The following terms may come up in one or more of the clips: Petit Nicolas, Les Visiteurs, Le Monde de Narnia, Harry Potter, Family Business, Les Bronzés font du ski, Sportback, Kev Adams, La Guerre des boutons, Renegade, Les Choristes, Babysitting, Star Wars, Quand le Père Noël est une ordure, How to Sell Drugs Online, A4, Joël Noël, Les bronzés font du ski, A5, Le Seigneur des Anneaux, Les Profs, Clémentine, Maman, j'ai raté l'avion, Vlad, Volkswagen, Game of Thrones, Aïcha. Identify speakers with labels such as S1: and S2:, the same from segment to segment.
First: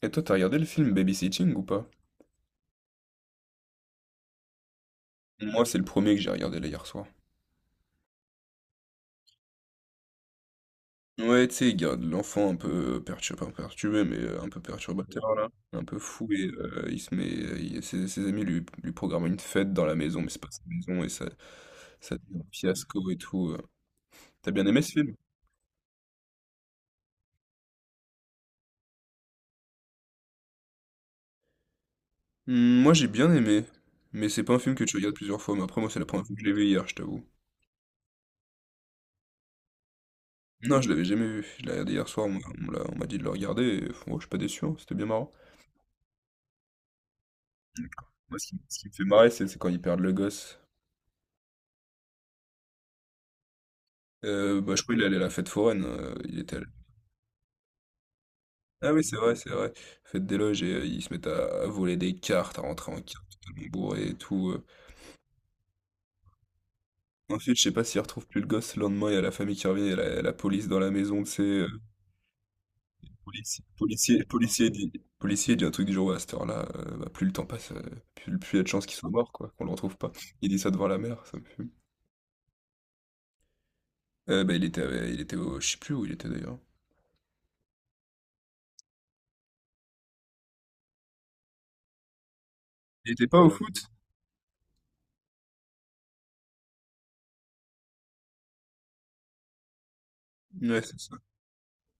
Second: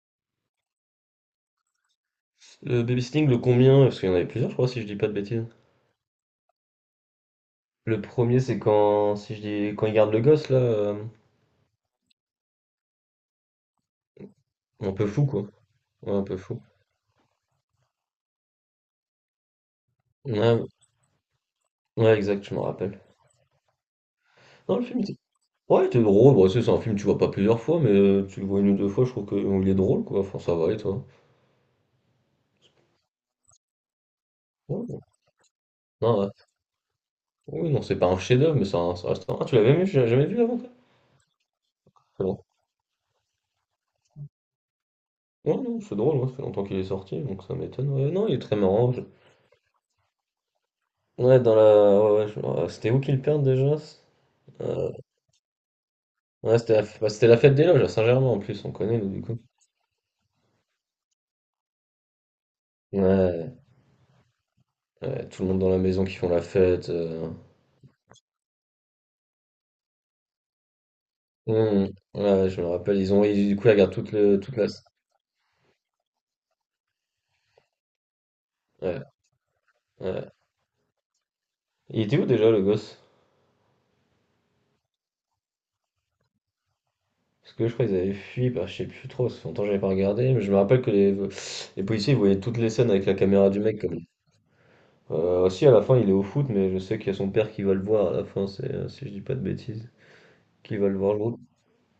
S1: Et toi, t'as regardé le film Babysitting ou pas?
S2: Le babysitting, le combien? Parce qu'il y en avait plusieurs, je crois, si je dis pas de bêtises.
S1: Moi, c'est le premier que j'ai regardé là hier soir.
S2: Le premier, c'est quand, si je dis, quand il garde le gosse, là,
S1: Ouais, tu sais, il garde l'enfant un peu perturbé, pas perturbé, mais un peu
S2: un peu
S1: perturbateur
S2: fou, quoi.
S1: là, un peu
S2: Ouais, un
S1: fou
S2: peu
S1: et
S2: fou.
S1: euh, il se met, ses, ses amis lui programment une fête dans la maison, mais c'est pas sa
S2: Ouais,
S1: maison et ça,
S2: ouais,
S1: ça devient
S2: exact,
S1: un
S2: je me rappelle.
S1: fiasco et tout. T'as bien
S2: Non,
S1: aimé ce film?
S2: ouais, il était drôle. Bon, tu sais, c'est un film que tu vois pas plusieurs fois, mais tu le vois une ou deux fois, je trouve qu'il est drôle, quoi. Enfin, ça va, et toi?
S1: Hmm, moi, j'ai bien aimé, mais c'est pas un film que
S2: Ouais,
S1: tu
S2: bon.
S1: regardes plusieurs fois. Mais après, moi, c'est la
S2: Non,
S1: première
S2: ouais.
S1: fois que je l'ai vu hier, je t'avoue.
S2: Oui, non, c'est pas un chef-d'œuvre, mais ça reste un... Ah, tu l'avais vu j'ai jamais vu avant, toi?
S1: Non, je l'avais jamais vu. Je l'ai regardé hier
S2: C'est
S1: soir. On,
S2: drôle.
S1: m'a on me l'a- on m'a dit de le regarder. Et, pff, moi, je suis pas déçu, hein. C'était bien marrant.
S2: Ouais, non, c'est drôle, ouais, ça fait longtemps qu'il est sorti, donc ça m'étonne. Ouais, non, il
S1: Moi,
S2: est
S1: ce
S2: très
S1: qui, ce qui me
S2: marrant.
S1: fait marrer, c'est quand ils perdent le gosse.
S2: Ouais, dans la... ouais, ouais, ouais, c'était où qu'il perd déjà?
S1: Bah, je
S2: euh,
S1: crois qu'il est allé à la fête foraine.
S2: Ouais, bah, c'était la fête des loges à Saint-Germain en plus, on
S1: Ah
S2: connaît
S1: oui,
S2: nous
S1: c'est
S2: du
S1: vrai,
S2: coup.
S1: c'est vrai. Fête des loges et ils se mettent à voler des cartes, à rentrer en carte
S2: Ouais,
S1: totalement bourré et tout.
S2: ouais, tout le monde dans la maison qui font la fête.
S1: Ensuite, je sais pas s'ils retrouvent plus le gosse. Le lendemain, il y a la famille qui revient, il y a la police dans la maison, tu sais.
S2: Hum, ouais, je me rappelle, du
S1: Policier,
S2: coup ils regardent toute
S1: policier,
S2: le toute la.
S1: policier dit, policier dit un truc du genre, ouais, à cette heure-là, bah, plus le temps passe, plus il y a de chances qu'il
S2: Ouais,
S1: soit mort, quoi, qu'on le retrouve pas.
S2: ouais.
S1: Il dit ça devant la mère, ça me fume.
S2: Il était où déjà le gosse?
S1: Il était au, je sais plus où il était d'ailleurs.
S2: Parce que je crois qu'ils avaient fui, bah, je sais plus trop, ça fait longtemps que j'avais pas regardé, mais je me rappelle que les policiers ils voyaient toutes les scènes avec
S1: Il
S2: la
S1: était pas au
S2: caméra du
S1: foot?
S2: mec comme. Aussi à la fin il est au foot, mais je sais qu'il y a son père qui va le voir à la fin, c'est, si je dis pas de bêtises, qui
S1: Ouais,
S2: va
S1: c'est
S2: le
S1: ça.
S2: voir jouer.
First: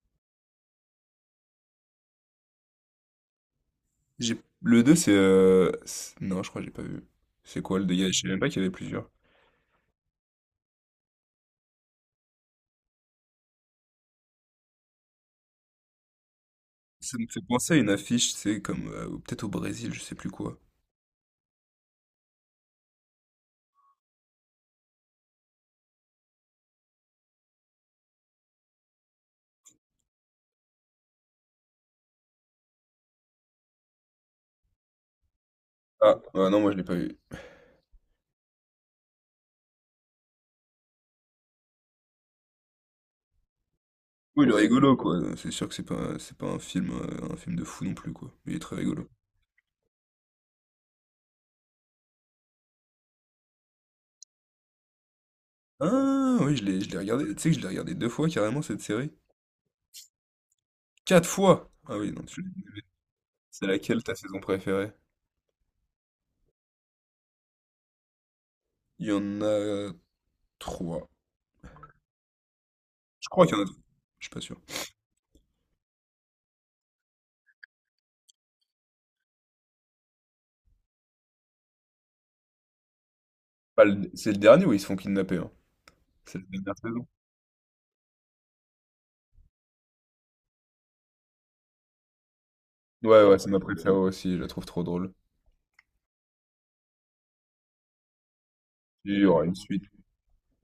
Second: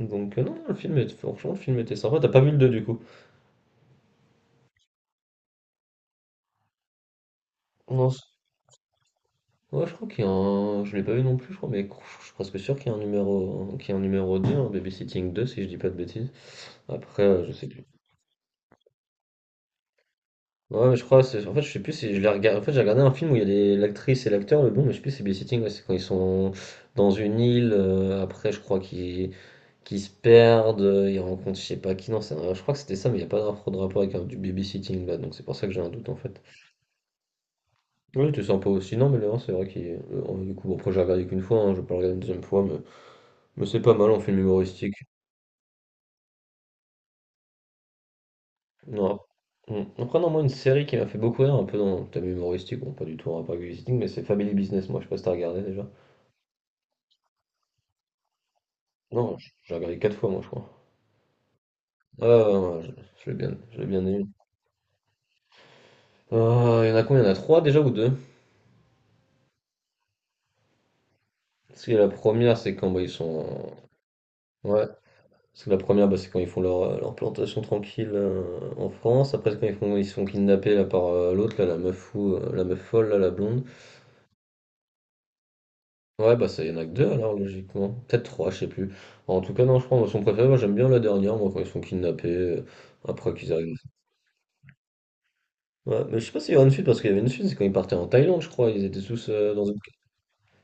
S2: Donc non, non, le film est, franchement le film était sympa. T'as pas vu le 2 du coup?
S1: Le 2 non, je crois que j'ai pas vu. C'est quoi le deux?
S2: Non,
S1: Je savais même pas qu'il y avait plusieurs.
S2: Ouais, je crois qu'il y a un. Je l'ai pas vu non plus, je crois, mais je suis presque sûr qu'il y a un numéro, qu'il y a un numéro deux, un Babysitting deux si je dis pas de bêtises.
S1: Ça
S2: Après,
S1: me fait
S2: je sais
S1: penser à
S2: plus.
S1: une affiche, c'est comme... ou peut-être au Brésil, je sais plus quoi.
S2: Ouais, mais je crois, c'est... en fait, je sais plus si je l'ai regardé. En fait, j'ai regardé un film où il y a des... l'actrice et l'acteur, le bon, mais je sais plus si c'est Babysitting, ouais, c'est quand ils sont dans une île, après, je crois qu'ils se perdent, ils rencontrent, je sais pas qui, non, je crois que c'était ça, mais il n'y a pas de rapport avec du babysitting là, donc c'est pour ça que j'ai un doute en
S1: Ah,
S2: fait.
S1: ouais, non, moi je l'ai pas vu.
S2: Oui tu sens pas aussi, non, mais le 1, c'est vrai le 1, du coup, bon, après, j'ai regardé qu'une fois, hein, je vais pas le regarder une deuxième fois, mais. Mais c'est pas mal en film
S1: Oui, il est
S2: humoristique.
S1: rigolo, quoi. C'est sûr que c'est pas un film, un film de fou non plus, quoi. Mais il est très rigolo.
S2: Non. Mm. Après, non, moi, une série qui m'a fait beaucoup rire, un peu dans le thème humoristique, bon, pas du tout en rapport avec le visiting, mais c'est Family Business, moi, je sais pas si t'as regardé déjà.
S1: Ah, oui, je l'ai regardé. Tu sais que je l'ai regardé deux fois, carrément, cette série.
S2: Non, j'ai regardé quatre fois, moi, je crois.
S1: Quatre fois! Ah oui, non,
S2: Ah,
S1: tu l'as
S2: ouais,
S1: dit.
S2: ouais, ouais, je l'ai bien,
S1: C'est
S2: je l'ai
S1: laquelle
S2: bien
S1: ta
S2: aimé.
S1: saison préférée?
S2: Ah, il y en a combien? Il y en a trois déjà ou deux?
S1: Il y en a trois.
S2: Parce que la première, c'est quand bah, ils
S1: Je crois
S2: sont.
S1: qu'il y en a trois. Je suis pas sûr.
S2: Ouais, parce que la première, bah, c'est quand ils font leur, leur plantation tranquille en France. Après, c'est quand ils font, ils sont kidnappés là, par l'autre, là, la meuf fou, la meuf folle, là, la blonde.
S1: Pas le- C'est le dernier où ils se font kidnapper, hein.
S2: Ouais,
S1: C'est la
S2: bah, ça, y
S1: dernière
S2: en a que
S1: saison.
S2: 2 alors, logiquement. Peut-être 3 je sais plus. En tout cas, non, je prends son préféré, moi, j'aime bien la dernière, moi, quand ils sont kidnappés,
S1: Ouais,
S2: après
S1: ouais, c'est
S2: qu'ils
S1: ma
S2: arrivent.
S1: préférée aussi, je la trouve trop drôle.
S2: Ouais, mais je sais pas s'il y aura une suite, parce qu'il y avait une suite, c'est quand ils partaient en Thaïlande, je crois, ils étaient
S1: Il y
S2: tous
S1: aura une
S2: dans une...
S1: suite.
S2: Tu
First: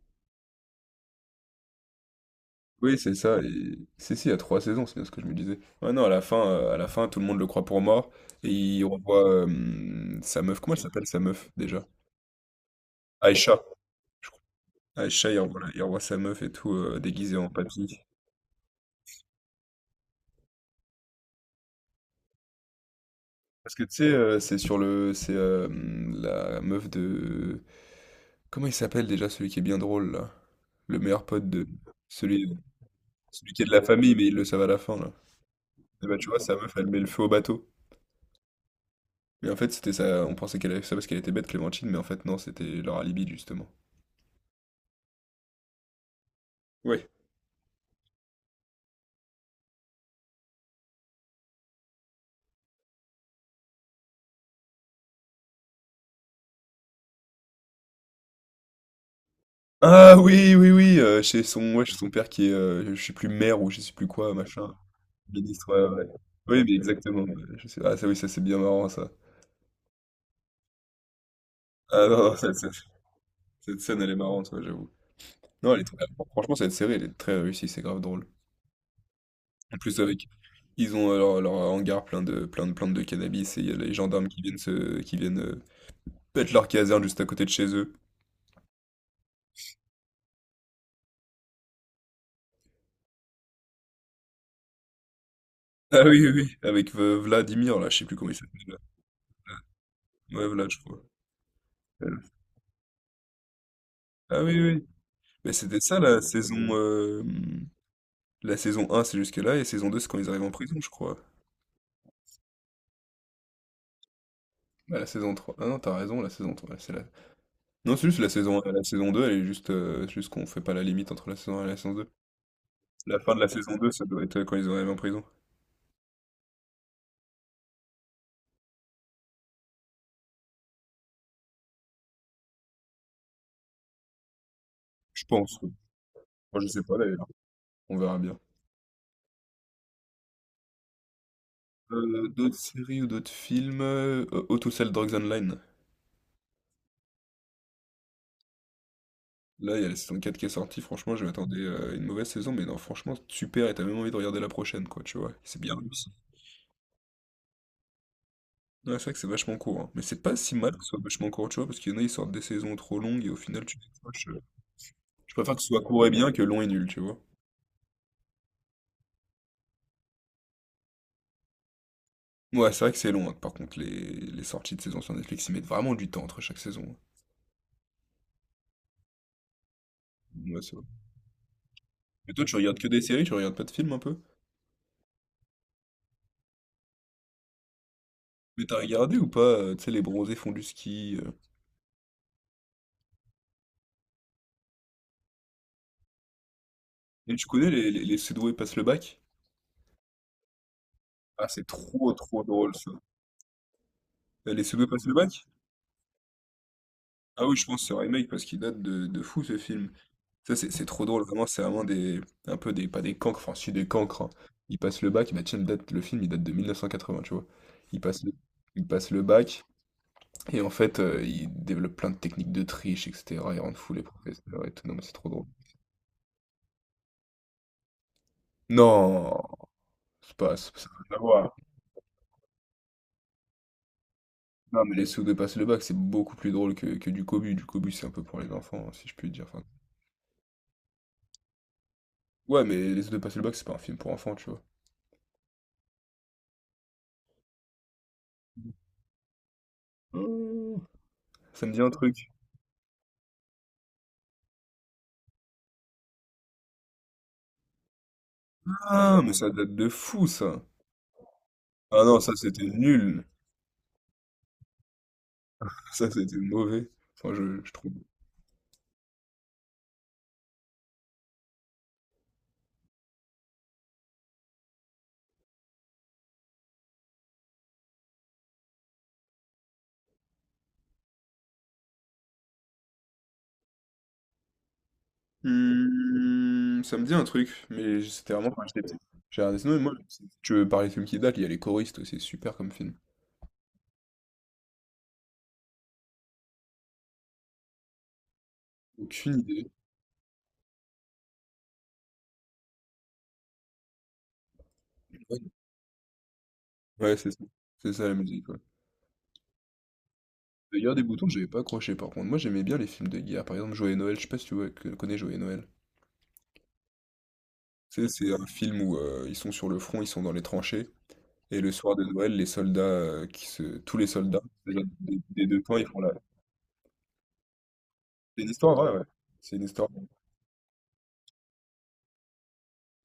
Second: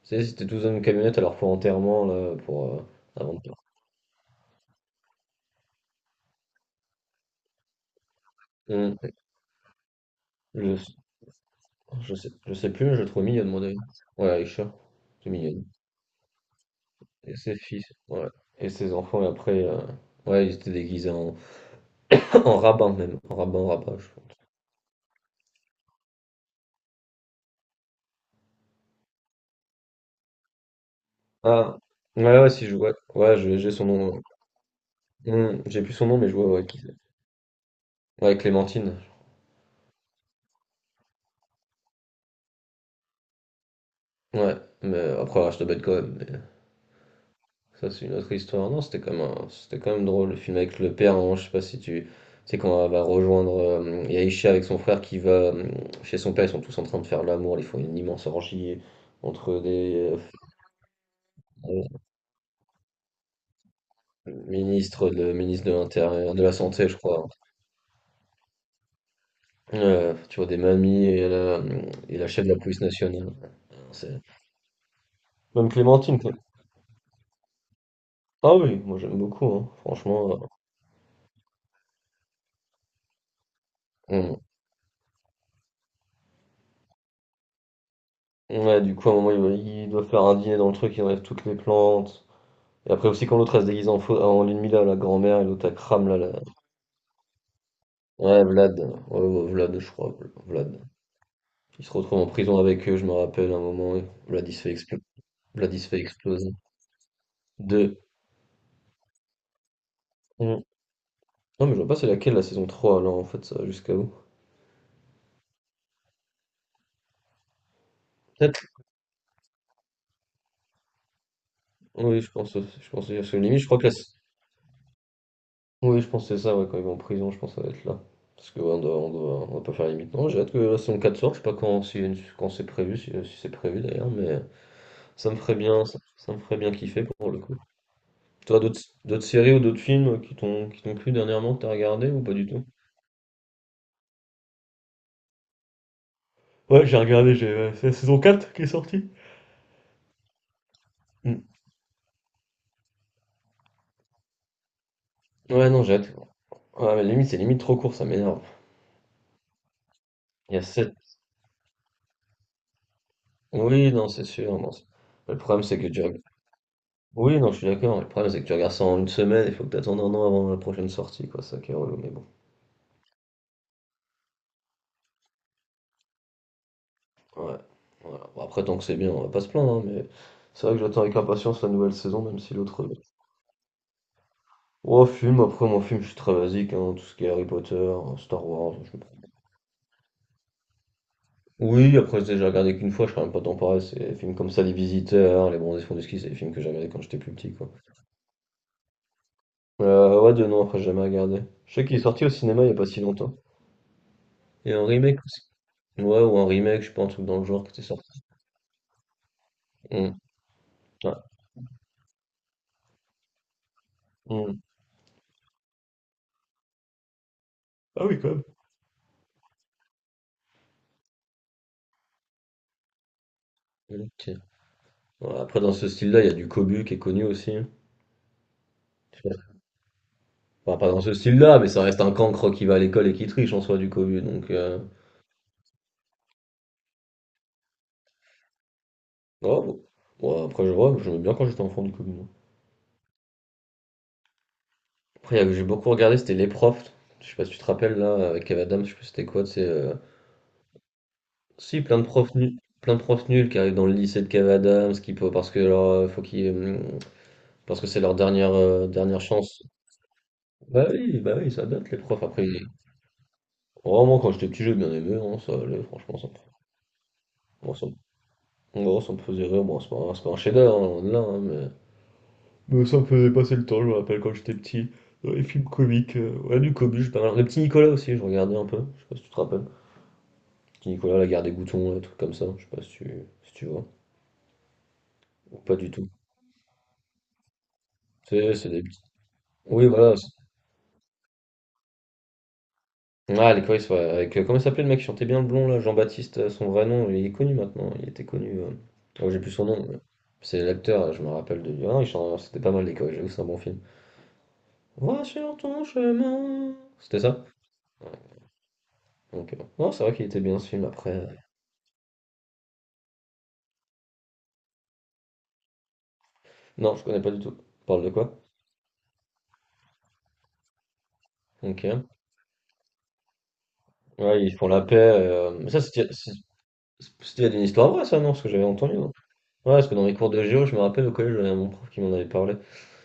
S2: sais, ils étaient tous dans une camionnette à leur plan enterrement, là, pour
S1: Oui, c'est
S2: avant
S1: ça.
S2: de partir.
S1: Et... si, si, il y a trois saisons, c'est bien ce que je me disais. Ouais, non, à la fin, tout le monde le croit pour mort. Et il
S2: Hum,
S1: revoit sa meuf. Comment
S2: Je,
S1: elle s'appelle sa meuf déjà?
S2: je sais plus, mais je le trouve mignonne, mon
S1: Aïcha,
S2: d'ailleurs.
S1: je
S2: Ouais,
S1: crois.
S2: Aïcha, c'est
S1: Aïcha,
S2: mignonne.
S1: il revoit sa meuf et tout,
S2: Et
S1: déguisée en
S2: ses fils,
S1: papy.
S2: ouais. Et ses enfants, Ouais, ils étaient déguisés en en rabbin, même. En rabbin,
S1: Parce que tu
S2: rabbin,
S1: sais,
S2: je
S1: c'est sur le. C'est la meuf de. Comment il s'appelle déjà celui qui est bien drôle là? Le meilleur pote de.
S2: Ah, ouais, ouais,
S1: Celui,
S2: si je vois. Ouais,
S1: celui
S2: j'ai
S1: qui est de
S2: j'ai
S1: la
S2: son nom.
S1: famille,
S2: Ouais.
S1: mais il le savent à la fin là.
S2: Hmm, j'ai plus
S1: Et
S2: son nom,
S1: bah
S2: mais
S1: tu
S2: je
S1: vois,
S2: vois
S1: sa
S2: ouais,
S1: meuf,
S2: qui
S1: elle
S2: c'est.
S1: met le feu au bateau.
S2: Ouais, Clémentine.
S1: Mais en fait, c'était ça, on pensait qu'elle avait fait ça parce qu'elle était bête, Clémentine, mais en fait, non, c'était leur alibi, justement.
S2: Ouais, mais après, elle reste bête quand même. Mais
S1: Ouais.
S2: ça, c'est une autre histoire. Non, c'était quand même, c'était quand même drôle, le film avec le père. Hein, je sais pas si tu. Tu sais, quand elle va rejoindre Yaisha avec son frère qui va chez son père, ils sont tous en train de faire l'amour. Ils font une immense orgie entre des
S1: Ah oui, oui, oui,
S2: euh,
S1: chez son père qui est, je sais plus maire ou je sais plus quoi, machin,
S2: ministres, le ministre
S1: ministre,
S2: de
S1: ouais, ouais.
S2: l'Intérieur, de la
S1: Oui, mais
S2: Santé, je
S1: exactement,
S2: crois.
S1: ouais, ah ça, oui, ça c'est bien marrant, ça.
S2: Tu vois, des mamies
S1: Ah non,
S2: et la
S1: non,
S2: chef de la police nationale.
S1: cette scène, elle est
S2: C'est
S1: marrante, ouais, j'avoue.
S2: Même
S1: Non, elle est très-
S2: Clémentine. Clé-
S1: franchement, cette série, elle est très réussie, c'est grave drôle.
S2: Ah oui, moi j'aime beaucoup, hein.
S1: En plus, avec,
S2: Franchement.
S1: ils ont leur hangar plein de plantes de cannabis et il y a les gendarmes
S2: euh,
S1: qui viennent mettre leur caserne juste à côté de chez eux.
S2: Ouais, du coup, à un moment, ils doivent faire un dîner dans le truc, ils enlèvent toutes les plantes. Et après aussi, quand l'autre elle se déguise en, faux, en l'ennemi là, la grand-mère, et l'autre elle
S1: Ah
S2: crame là,
S1: oui,
S2: la...
S1: oui, oui, avec Vladimir, là, je sais plus comment il
S2: Ouais,
S1: s'appelle là.
S2: Vlad. Ouais, ouais, Vlad, je crois.
S1: Ouais, Vlad, je
S2: Vlad.
S1: crois.
S2: Il se retrouve en prison avec eux, je me rappelle, à un moment. Et
S1: Ah oui, oui, oui. Mais
S2: Vlad,
S1: c'était
S2: il se
S1: ça,
S2: fait exploser. Deux.
S1: la saison un c'est jusque-là, et saison 2 c'est quand ils arrivent en
S2: Mm.
S1: prison, je crois.
S2: Non, mais je vois pas c'est laquelle, la saison 3 là, en fait, ça, va jusqu'à où?
S1: Ah, la saison trois? Ah non, t'as raison, la saison trois c'est la... non, c'est juste la saison
S2: Peut-être.
S1: un. La saison 2 elle est juste... juste qu'on fait pas la limite entre la saison un et la saison deux.
S2: Je pense, aussi,
S1: La
S2: parce
S1: fin
S2: que
S1: de la
S2: limite, je
S1: saison
S2: crois que
S1: 2
S2: la,
S1: ça doit être quand ils arrivent en prison.
S2: Oui, je pense que c'est ça, ouais, quand il va en prison, je pense que ça va être là. Parce que ouais, on doit pas faire limite. Non, j'ai hâte que la saison 4 sorte, je sais pas quand, si, quand c'est prévu, si, si c'est prévu d'ailleurs, mais
S1: Je
S2: ça me ferait
S1: pense, oui.
S2: bien, ça, ça me ferait
S1: Moi, je
S2: bien
S1: sais pas,
S2: kiffer
S1: d'ailleurs.
S2: pour le coup.
S1: On verra bien.
S2: Toi, d'autres séries ou d'autres films qui t'ont plu dernièrement, que t'as regardé ou pas du
S1: D'autres
S2: tout?
S1: séries ou d'autres films... How to Sell Drugs Online.
S2: Ouais, j'ai regardé, j'ai c'est la saison 4 qui est sortie.
S1: Là, il y a la saison 4 qui est sortie, franchement, je
S2: Mm.
S1: m'attendais à une mauvaise saison, mais non, franchement, super, et t'as même envie de regarder la prochaine, quoi, tu vois. C'est
S2: Ouais,
S1: bien
S2: non, j'ai
S1: réussi.
S2: hâte. Ouais, mais limite, c'est limite trop court, ça m'énerve.
S1: Ouais, c'est vrai que c'est vachement court, hein. Mais c'est pas si
S2: Il y a
S1: mal que ce
S2: 7.
S1: soit vachement court, tu vois, parce qu'il y en a, ils sortent des saisons trop longues, et au final, tu
S2: Oui, non, c'est
S1: décroches.
S2: sûr. Non, c'est-
S1: Je
S2: Le
S1: préfère que
S2: problème,
S1: ce
S2: c'est
S1: soit
S2: que tu,
S1: court et bien que long et nul, tu vois.
S2: Oui, non, je suis d'accord. Le problème, c'est que tu regardes ça en une semaine, il faut que tu attendes un an avant la prochaine sortie, quoi. C'est ça qui est relou, mais bon.
S1: Ouais, c'est vrai que c'est long, hein. Par contre, les sorties de saison sur Netflix, ils mettent vraiment du temps entre chaque saison,
S2: Ouais. Voilà. Bon, après, tant que c'est bien, on va pas se plaindre, hein, mais
S1: hein. Ouais,
S2: c'est
S1: c'est
S2: vrai que
S1: vrai.
S2: j'attends avec impatience la nouvelle saison,
S1: Mais
S2: même
S1: toi,
S2: si
S1: tu regardes
S2: l'autre.
S1: que des séries, tu regardes pas de films un peu?
S2: Oh, film, après, moi, film, je suis très basique, hein, tout ce qui est Harry Potter, Star
S1: Mais
S2: Wars,
S1: t'as
S2: je sais pas.
S1: regardé ou pas, tu sais, les bronzés font du ski.
S2: Oui, après, j'ai déjà regardé qu'une fois, je suis quand même pas temps pareil. C'est des films comme ça, Les Visiteurs, Les Bronzés font du ski, c'est des films que j'ai regardé quand j'étais plus
S1: Et tu
S2: petit,
S1: connais
S2: quoi.
S1: les Cédaux passent le bac?
S2: Ouais, de non, après, j'ai jamais regardé.
S1: Ah, c'est
S2: Je sais qu'il est
S1: trop
S2: sorti au
S1: trop
S2: cinéma il y
S1: drôle.
S2: a pas si longtemps.
S1: Les
S2: Et un
S1: pseudo passent le
S2: remake aussi.
S1: bac?
S2: Ouais, ou un remake, je sais pas, un truc dans le
S1: Ah oui,
S2: genre
S1: je
S2: qui
S1: pense
S2: était
S1: que c'est un
S2: sorti.
S1: remake parce qu'il date de fou ce film.
S2: Hmm.
S1: Ça, c'est trop drôle, vraiment, c'est vraiment des. Un peu des. Pas des cancres, enfin, si des cancres, hein.
S2: Hmm.
S1: Ils passent le bac, bah tiens, le film, il date de 1980, tu vois. Ils
S2: Ah oui,
S1: passent
S2: quand
S1: le,
S2: même.
S1: ils passent le bac, et en fait, ils développent plein de techniques de triche, etc. Ils rendent fous les
S2: Ok.
S1: professeurs et tout. Non, mais c'est trop
S2: Ouais,
S1: drôle.
S2: après, dans ce style-là, il y a du Cobu qui est connu aussi. Hein. Je sais
S1: Non!
S2: pas.
S1: C'est pas. Ça
S2: Enfin,
S1: n'a
S2: pas dans ce
S1: rien à voir.
S2: style-là, mais ça reste un cancre qui va à l'école et qui triche en soi du Cobu. Donc,
S1: Non, mais les pseudo passent le bac, c'est beaucoup plus drôle que du cobu. Du cobu, c'est un peu pour les enfants, hein, si je puis dire. Enfin,
S2: oh, bon. Ouais, après, je vois, j'aimais bien quand j'étais enfant du Cobu. Moi.
S1: ouais, mais les pseudo passent le bac, c'est pas un film pour enfants, tu
S2: Après, il y a que j'ai beaucoup regardé, c'était les profs. Je sais pas si tu te rappelles là, avec Kev Adams, je sais plus c'était quoi. C'est
S1: vois. Ça me dit
S2: si
S1: un
S2: plein de
S1: truc.
S2: profs nuls, plein de profs nuls qui arrivent dans le lycée de Kev Adams, qui peut parce que leur, parce que c'est leur dernière euh,
S1: Ah,
S2: dernière
S1: mais ça
S2: chance.
S1: date de fou, ça.
S2: Bah oui, ça date les
S1: Ah non,
S2: profs.
S1: ça
S2: Après,
S1: c'était nul.
S2: Oh, moi, quand j'étais petit, j'ai bien aimé, hein, ça allait,
S1: Ça
S2: franchement,
S1: c'était mauvais. Enfin, je
S2: moi, ça
S1: trouve.
S2: ça me faisait rire. Bon, c'est pas un chef-d'œuvre, hein, loin de là, hein, mais ça me faisait passer le temps, je me rappelle quand j'étais petit. Dans les films comiques, ouais, du Cobus, pas mal. Le petit Nicolas aussi, je regardais un peu, je sais pas si tu te rappelles. Petit Nicolas, la guerre des boutons, des trucs comme ça, je sais pas si tu, si tu vois. Ou pas du tout.
S1: Hmm, ça me dit un truc, mais c'était
S2: Tu
S1: vraiment
S2: sais,
S1: quand
S2: c'est
S1: j'étais
S2: des
S1: petit.
S2: petits.
S1: J'ai regardé Snow et
S2: Oui,
S1: moi,
S2: voilà,
S1: si tu veux parler de films qui datent, il y a Les Choristes aussi, c'est super comme film.
S2: Ah, les Cowboys, ouais, avec, comment il s'appelait le mec qui chantait bien le blond, là, Jean-Baptiste, son vrai nom, il est connu maintenant, il était connu, oh,
S1: Aucune
S2: j'ai plus son
S1: idée.
S2: nom, mais c'est l'acteur, je me rappelle de lui, ah, c'était pas mal les Cowboys, j'avoue, c'est un bon film. Va sur ton chemin,
S1: Ouais,
S2: c'était
S1: c'est ça.
S2: ça?
S1: C'est ça la musique, ouais.
S2: Ok, bon. Non, c'est vrai qu'il était bien ce
S1: La
S2: film,
S1: Guerre des
S2: après,
S1: boutons, j'avais pas accroché par contre. Moi j'aimais bien les films de guerre. Par exemple, Joël Noël, je sais pas si tu vois- que- connais Joël Noël.
S2: non, je connais pas du tout,
S1: Tu
S2: parle
S1: sais,
S2: de
S1: c'est
S2: quoi?
S1: un film où ils sont sur le front, ils sont dans les tranchées, et le
S2: Ok,
S1: soir de Noël, les soldats, qui se tous les soldats
S2: ouais, ils font
S1: déjà
S2: la paix,
S1: des 2 camps, ils font la
S2: c'était une histoire vraie, ça, non, ce
S1: c'est
S2: que
S1: une
S2: j'avais
S1: histoire
S2: entendu,
S1: vraie, ouais.
S2: non?
S1: C'est une
S2: Ouais, parce
S1: histoire,
S2: que dans les cours de géo, je me rappelle au collège, j'avais mon prof qui m'en avait parlé,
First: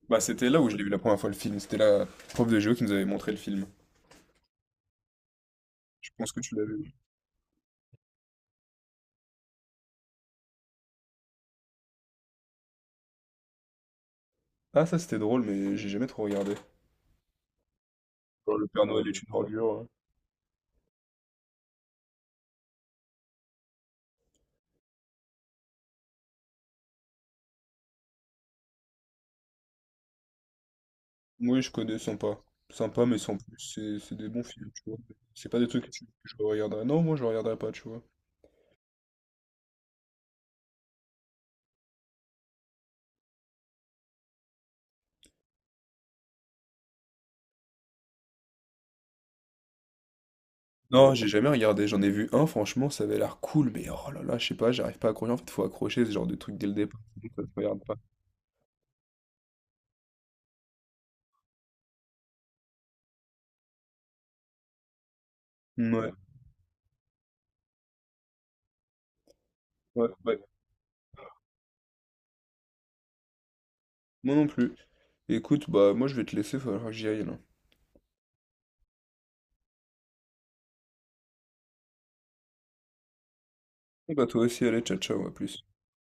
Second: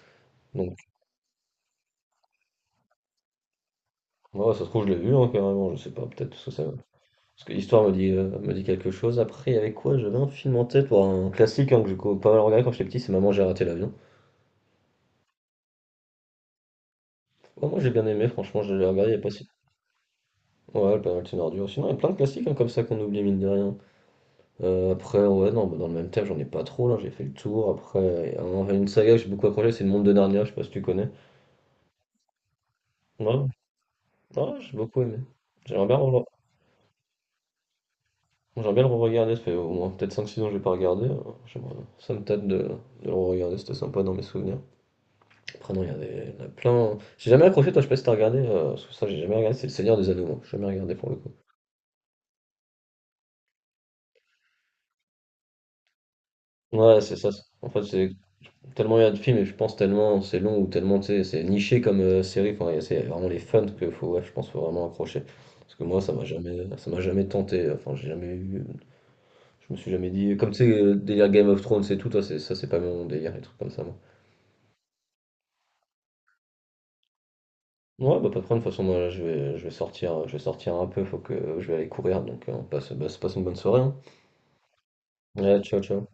S1: bah, c'était là où je
S2: donc,
S1: l'ai vu la première fois le film, c'était la prof de géo qui nous avait montré le film.
S2: ouais, ça se trouve, je l'ai vu, hein, carrément, je sais pas,
S1: Je pense
S2: peut-être,
S1: que
S2: parce que
S1: tu l'as
S2: ça...
S1: vu.
S2: Parce que l'histoire me dit quelque chose. Après, il y avait quoi? J'avais un film en tête, bon, un classique, hein, que j'ai co pas mal regardé quand j'étais petit, c'est Maman, j'ai raté l'avion.
S1: Ah ça c'était drôle, mais j'ai jamais trop regardé.
S2: Ouais, moi, j'ai bien aimé,
S1: Quand
S2: franchement,
S1: le
S2: je
S1: Père
S2: l'avais
S1: Noël
S2: regardé il y
S1: est
S2: a pas
S1: une
S2: si
S1: ordure,
S2: ouais, pas mal de Thénardier aussi. Non, il y a plein de classiques, hein, comme ça qu'on oublie, mine de rien. Après, ouais, non, bah, dans le même thème, j'en ai pas trop, là, j'ai fait le tour. Après, il y a un une saga que j'ai beaucoup accroché, c'est Le Monde de Narnia, je sais pas si tu connais?
S1: oui je connais, sympa. Sympa, mais sans
S2: Ouais,
S1: plus, c'est des bons
S2: ouais,
S1: films,
S2: j'ai
S1: tu vois?
S2: beaucoup aimé.
S1: C'est pas des trucs
S2: J'aimerais
S1: que
S2: bien
S1: tu que
S2: reva
S1: je regarderais. Non, moi je regarderais pas, tu vois?
S2: j'aimerais bien le re-regarder, ça fait au moins peut-être cinq six ans que j'ai pas regardé, j'aimerais ça me tâte de le re-regarder, c'était sympa dans mes souvenirs. Après, non, il y en a plein. J'ai jamais accroché, toi, je sais pas si t'as regardé, parce que ça, j'ai jamais regardé, c'est le Seigneur des Anneaux, moi. J'ai jamais regardé pour
S1: Non,
S2: le
S1: j'ai
S2: coup.
S1: jamais regardé, j'en ai vu un, franchement, ça avait l'air cool, mais oh là là, je sais pas, j'arrive pas à accrocher. En fait, faut accrocher ce genre de truc dès le départ,
S2: Ouais, c'est ça.
S1: sinon ça se
S2: En fait,
S1: regarde pas.
S2: c'est tellement il y a de films, et je pense tellement c'est long, ou tellement, tu sais, c'est niché comme série, c'est vraiment les fans que faut, ouais, je pense, faut vraiment accrocher. Parce que moi, ça
S1: Mouais.
S2: m'a jamais, ça m'a jamais tenté, enfin, j'ai jamais eu, je me suis
S1: Ouais,
S2: jamais dit,
S1: ouais.
S2: comme tu sais, délire Game of Thrones et tout, toi, c'est, ça, c'est pas mon délire, les trucs comme ça, moi.
S1: Moi non plus. Écoute, bah moi je vais te laisser, il va falloir que j'y aille là.
S2: Ouais, bah pas de problème, de toute façon, moi, là, je vais sortir un peu, faut que je vais aller courir, donc on passe, bah, se passe une bonne soirée, hein.
S1: Bon, bah toi aussi, allez, ciao ciao, à
S2: Ouais,
S1: plus.
S2: ciao, ciao.